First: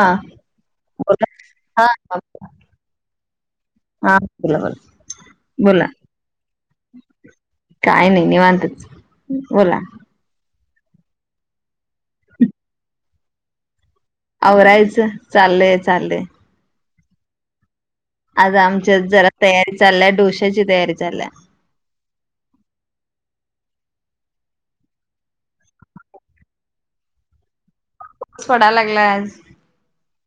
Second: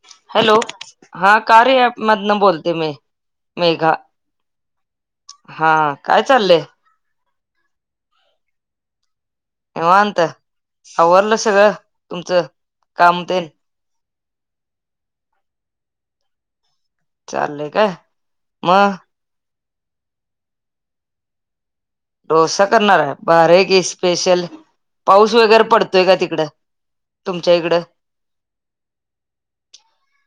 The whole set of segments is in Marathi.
हा हॅलो बोला हा कार्य हा हा ॲपमधनं बोलते मी. मेघा. हा, बोला बोला हा बोला काय चाललंय. काय नाही निवांतच. बोला निवांत. आवरल सगळ तुमच काम तेन. आवरायच चाललेय चाललेय. चाललेय काय? आता मग आमच्या जरा तयारी चालल्याय. डोश्याची तयारी चालल्या. डोसा करणार आहे. बर की स्पेशल. पाऊस वगैरे पडतोय का तिकड. तुमच्या इकडं. पडाय लागलाय आज.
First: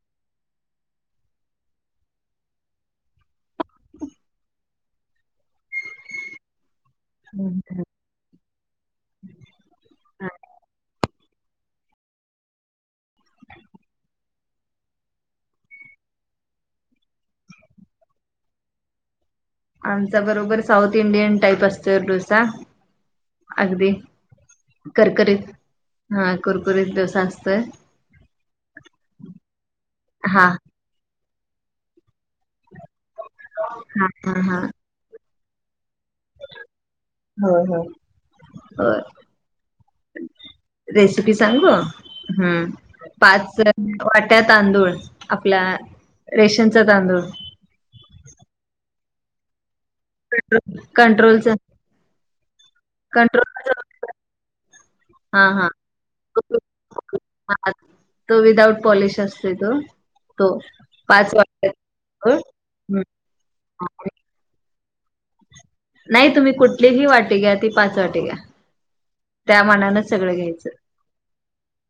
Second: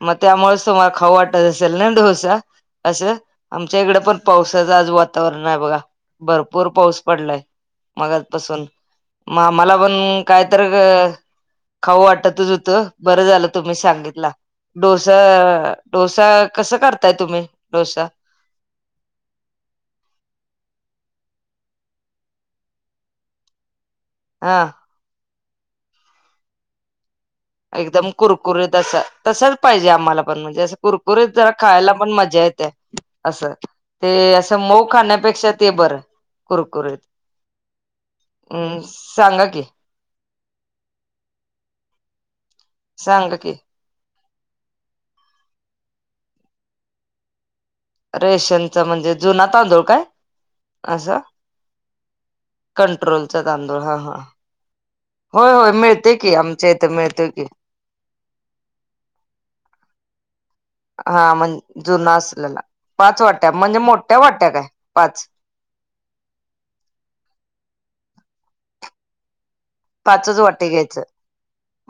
मग त्यामुळेच तुम्हाला खाऊ वाटत असेल ना डोसा. असं आमच्या इकडे पण पावसाचं आज वातावरण आहे बघा. भर भरपूर पाऊस पडलाय मगपासून. म मला पण कायतरी खाऊ वाटतच होत. बरं झालं तुम्ही सांगितल. डोसा डोसा कसं करताय तुम्ही डोसा. आमचा बरोबर साऊथ इंडियन टाईप असतो डोसा. अगदी हा कुरकुरीत हा कुरकुरीत डोसा असतो. एकदम कुरकुरीतस असा. तसाच पाहिजे आम्हाला पण हा म्हणजे असं कुरकुरीत जरा खायला पण मजा येते. असं हा हा ते हा असं मऊ खाण्यापेक्षा ते बर‌ कुरकुरीत. होय होय अं होय सांगा की. रेसिपी सांगु. सांगा पाच की वाट्या तांदूळ. आपल्या रेशनचा तांदूळ. रेशनचा म्हणजे जुना तांदूळ काय? असं कंट्रोलचा. कंट्रोलचा तांदूळ. हा हा हा होय हा होय मिळतोय की. आमच्या इथं मिळतोय की. हा तो विदाउट पॉलिश असते तो तो पाच हा म्हण वाट जुना असलेला पाच वाट्या म्हणजे मोठ्या वाट्या काय पाच नाही तुम्ही कुठलीही वाटी घ्या ती पाच वाटी घ्या त्या मनानं सगळं पाचच वाटे घ्यायचं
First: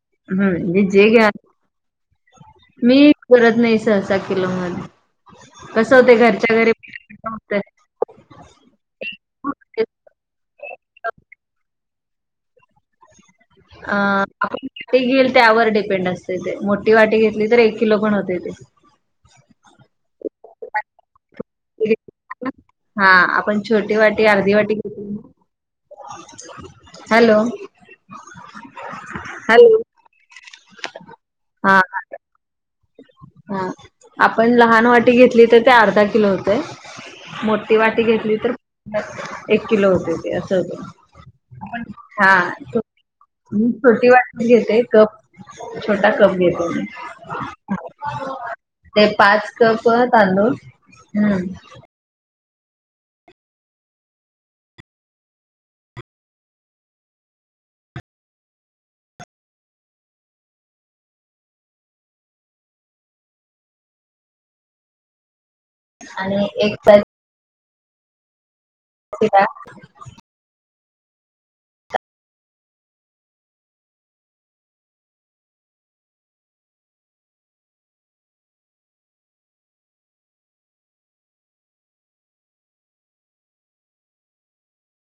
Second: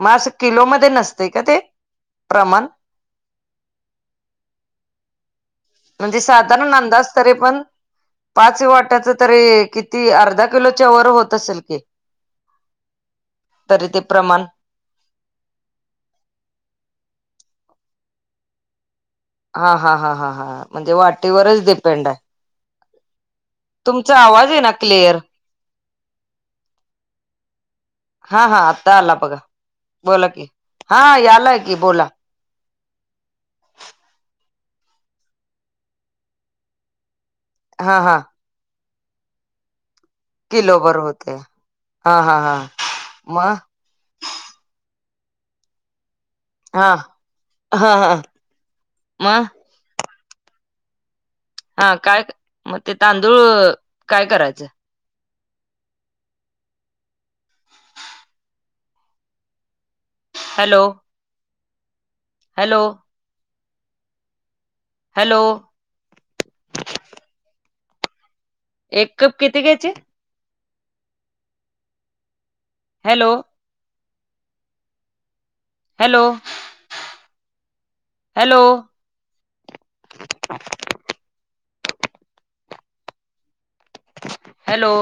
मग असं हम्म नि किलोमध्ये जे नसते घ का ते प्रमाण मी करत नाही सहसा किलो मध्ये कसं होते म्हणजे घरच्या घरी साधारण अंदाज ते होतंय. पण पाच वाट्याच तरी किती अर्धा किलोच्या वर होत असेल की ह अ ते घेईल त्यावर डिपेंड असते ते मोठी वाटी घेतली तर एक किलो पण होते ते हा हा हा ह ह म्हणजे वाटीवरच डिपेंड आहे हा आपण छोटी तुमचा वाटी आवाज अर्धी आहे ना वाटी घेतली क्लिअर ना. हॅलो हा हा आता आला बघा हॅलो. बोला कि हा यालाय कि हा बोला हा आपण लहान वाटी घेतली तर ते अर्धा किलो होतय मोठ ती हा वाटी हा घेतली तर एक किलो होते अस किलो बर होते हा का हा हा मग छोटी वाटण घेते कप छोटा कप घेते हा हा हा ते मग पाच भर तांदूळ हा काय मग ते तांदूळ काय करायचं हॅलो हॅलो हॅलो आणि एक पर एक कप पॅकेट किती घ्यायची हॅलो हॅलो हॅलो हॅलो